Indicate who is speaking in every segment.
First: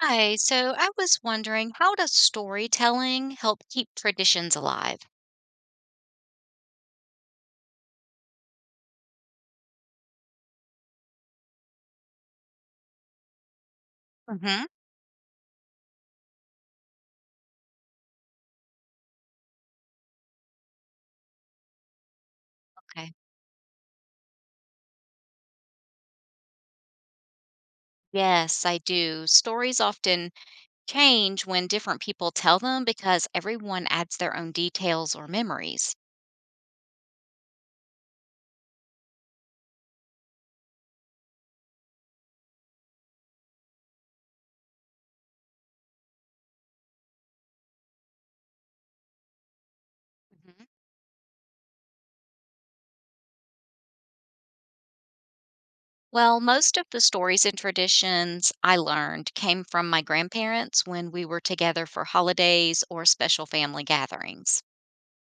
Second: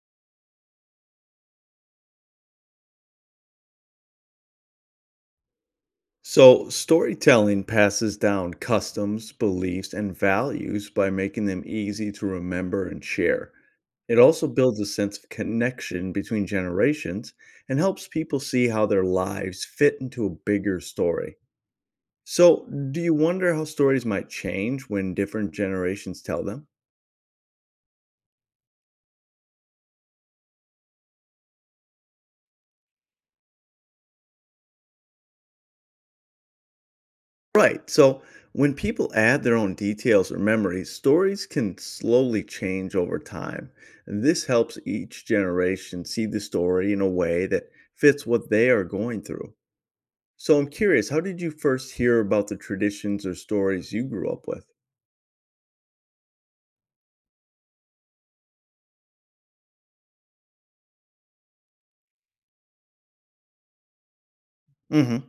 Speaker 1: Hi, so I was wondering, how does storytelling help keep traditions alive?
Speaker 2: So, storytelling passes down customs, beliefs, and values by making them easy to remember and share. It also
Speaker 1: Hmm.
Speaker 2: builds a sense of connection between generations and helps people see how their lives fit into a bigger story. So, do you
Speaker 1: Okay.
Speaker 2: wonder how stories might change when different generations tell them?
Speaker 1: Yes, I do. Stories often change when different people tell them because everyone adds their own details or memories.
Speaker 2: Right. So when people add their own details or memories, stories can slowly change over time. And this helps each generation see the story in a way that fits what they are going through. So
Speaker 1: hmm
Speaker 2: I'm curious, how did you first hear about the traditions or stories you grew up with?
Speaker 1: Well, most of the stories and traditions I learned came from my grandparents when we were together for holidays or special family gatherings.
Speaker 2: hmm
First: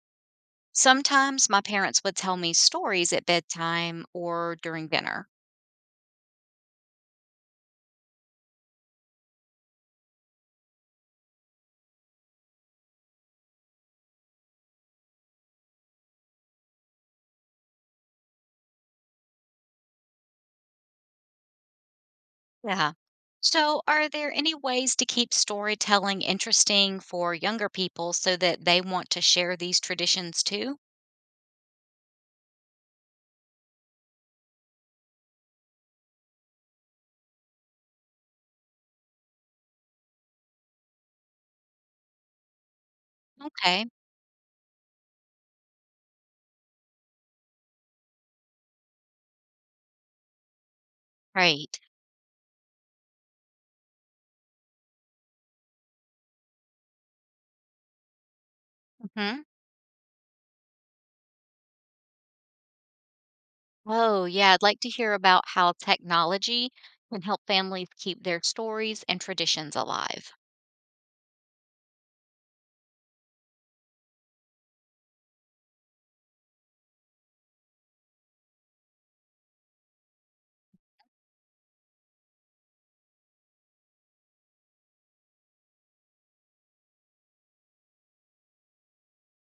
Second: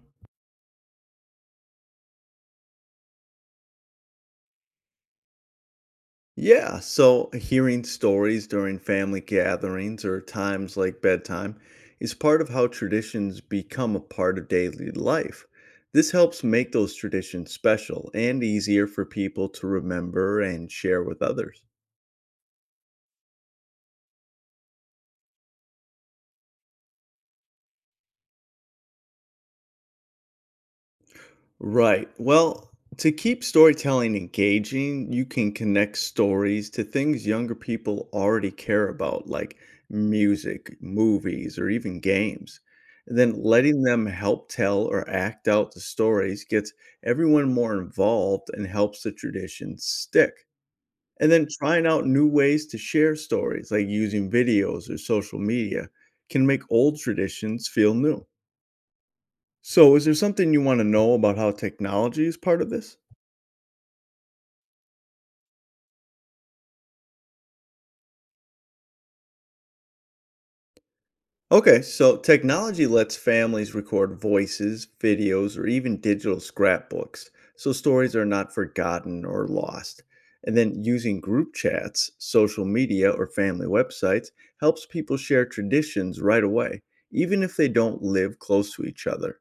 Speaker 1: Sometimes my parents would tell me stories at bedtime or during dinner.
Speaker 2: Yeah, so hearing stories during family gatherings or times like bedtime is part of how traditions become a part of daily life. This helps make those traditions special and easier for people to remember and share with others.
Speaker 1: Yeah. So, are there any ways to keep storytelling interesting for younger people so that they want to share these traditions too?
Speaker 2: Right. Well, to keep storytelling engaging, you can connect stories to things younger people already care about, like music, movies, or even games. Then letting
Speaker 1: Okay,
Speaker 2: them help tell or act out the stories gets everyone more involved and helps the tradition stick. And then
Speaker 1: great.
Speaker 2: trying out new ways to share stories, like using videos or social media, can make old traditions feel new.
Speaker 1: hmm
Speaker 2: So, is there something you want to know about how technology is part of this?
Speaker 1: Oh, yeah, I'd like to hear about how technology can help families keep their stories and traditions alive.
Speaker 2: Okay, so technology lets families record voices, videos, or even digital scrapbooks, so stories are not forgotten or lost. And then using group chats, social media, or family websites helps people share traditions right away, even if they don't live close to each other.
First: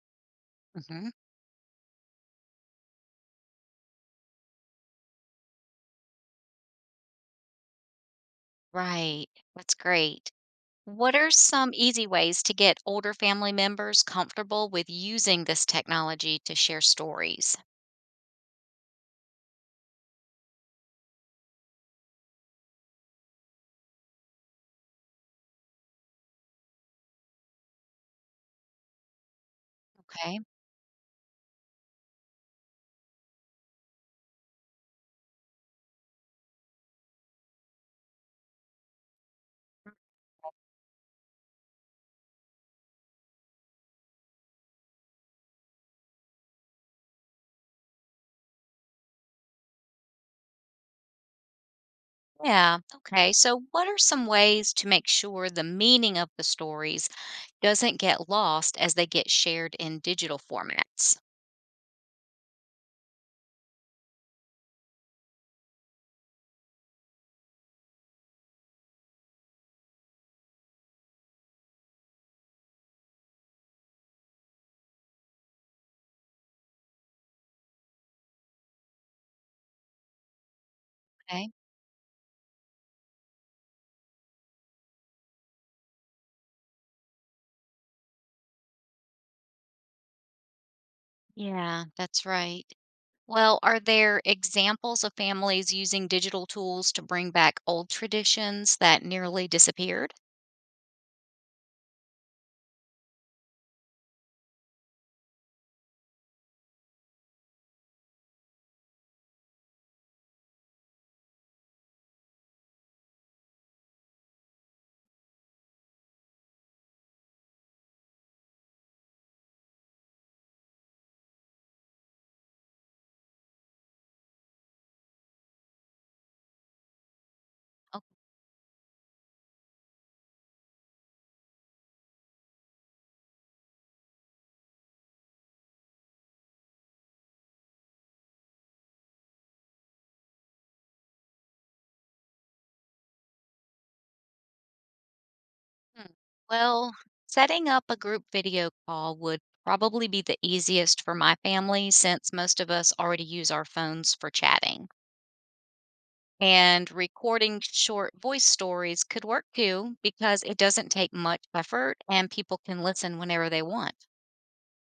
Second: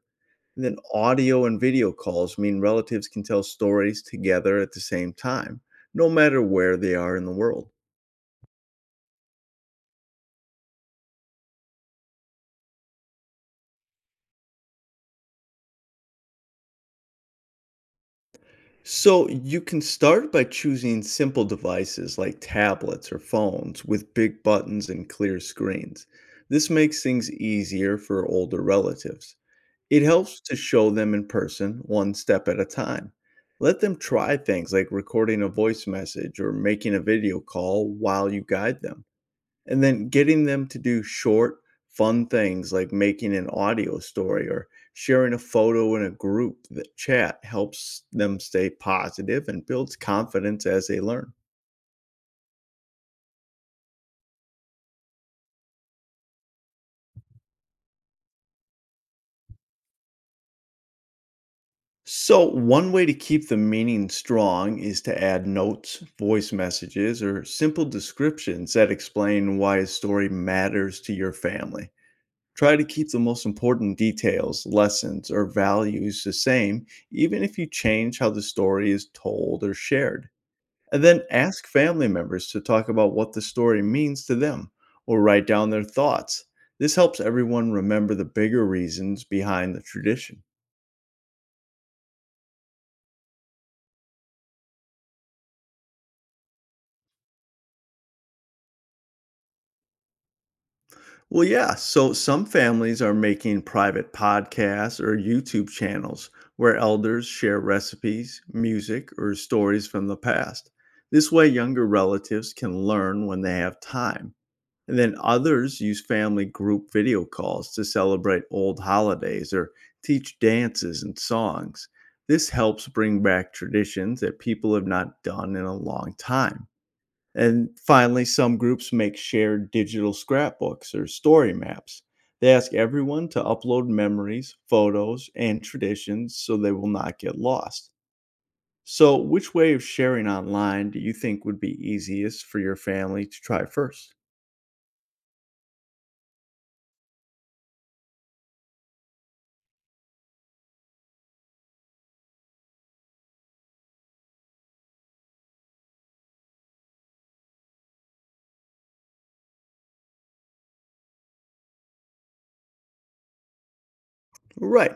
Speaker 2: And then
Speaker 1: Hmm.
Speaker 2: audio and video calls mean relatives can tell stories together at the same time, no matter where they are in the world.
Speaker 1: Right, that's great. What are some easy ways to get older family members comfortable with using this technology to share stories?
Speaker 2: So you can start by choosing simple devices like tablets or phones with big buttons and clear screens. This makes things easier for older relatives. It helps
Speaker 1: Okay.
Speaker 2: to show them in person one step at a time. Let them try things like recording a voice message or making a video call while you guide them. And then getting them to do short, fun things like making an audio story or sharing a photo in a group that chat helps them stay positive and builds confidence as they learn.
Speaker 1: Yeah. Okay. So, what are some ways to make sure the meaning of the stories doesn't get lost as they get shared in digital formats?
Speaker 2: So, one way to keep the meaning strong is to add notes, voice messages, or simple descriptions that explain why a story matters to your family. Try to keep the most important details, lessons, or values the same, even if you change how the story is told or shared. And then
Speaker 1: Okay.
Speaker 2: ask family members to talk about what the story means to them or write down their thoughts. This helps everyone remember the bigger reasons behind the tradition.
Speaker 1: Yeah, that's right. Well, are there examples of families using digital tools to bring back old traditions that nearly disappeared?
Speaker 2: Well, yeah, so some families are making private podcasts or YouTube channels where elders share recipes, music, or stories from the past. This way, younger relatives can learn when they have time. And then others use family group video calls to celebrate old holidays or teach dances and songs. This helps bring back traditions that people have not done in a long time. And
Speaker 1: Oh.
Speaker 2: finally, some groups make shared digital scrapbooks or story maps. They ask everyone to upload memories, photos, and traditions so they will not get lost. So, which way of sharing online do you think would be easiest for your family to try first?
Speaker 1: hmm. Well, setting up a group video call would probably be the easiest for my family since most of us already use our phones for chatting. And recording short voice stories could work too because it doesn't take much effort and people can listen whenever they want.
Speaker 2: Right.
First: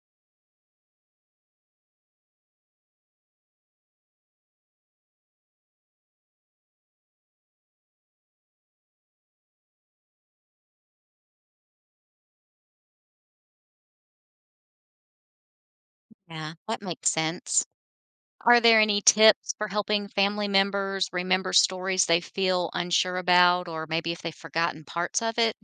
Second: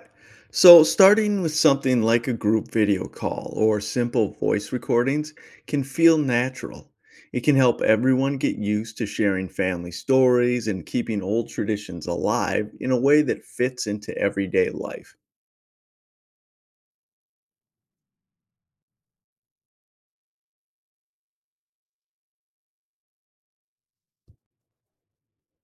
Speaker 2: So, starting with something like a group video call or simple voice recordings can feel natural. It can help everyone get used to sharing family stories and keeping old traditions alive in a way that fits into everyday life.
Speaker 1: Yeah, that makes sense. Are there any tips for helping family members remember stories they feel unsure about or maybe if they've forgotten parts of it?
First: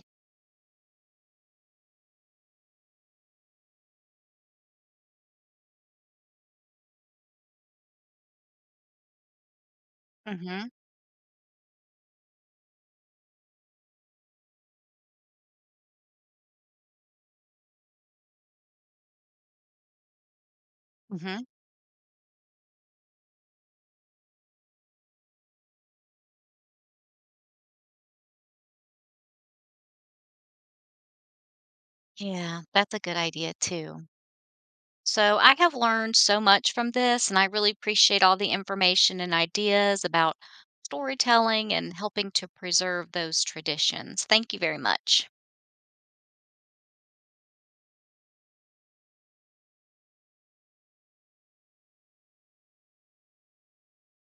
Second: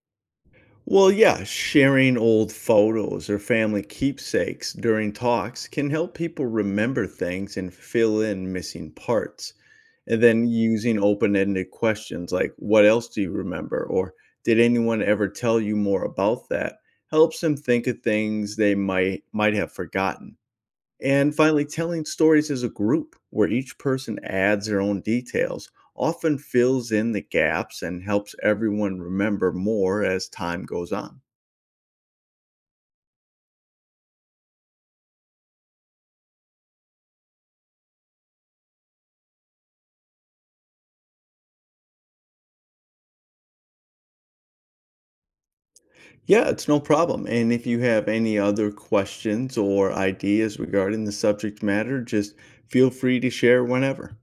Speaker 2: Well, yeah, sharing old photos or family keepsakes during talks can help people remember things and fill in missing parts. And
Speaker 1: Mm.
Speaker 2: then
Speaker 1: Mhm.
Speaker 2: using open ended questions like, "What else do you remember?" or "Did anyone ever tell you more about that?" helps them think of things they might have forgotten.
Speaker 1: Mm.
Speaker 2: And
Speaker 1: Mhm.
Speaker 2: finally, telling stories as a group where each person adds their own details often fills in the gaps and helps everyone remember more as time goes on.
Speaker 1: Yeah, that's a good idea too. So I have learned so much from this, and I really appreciate all the information and ideas about storytelling and helping to preserve those traditions. Thank you very much.
Speaker 2: Yeah, it's no problem. And if you have any other questions or ideas regarding the subject matter, just feel free to share whenever.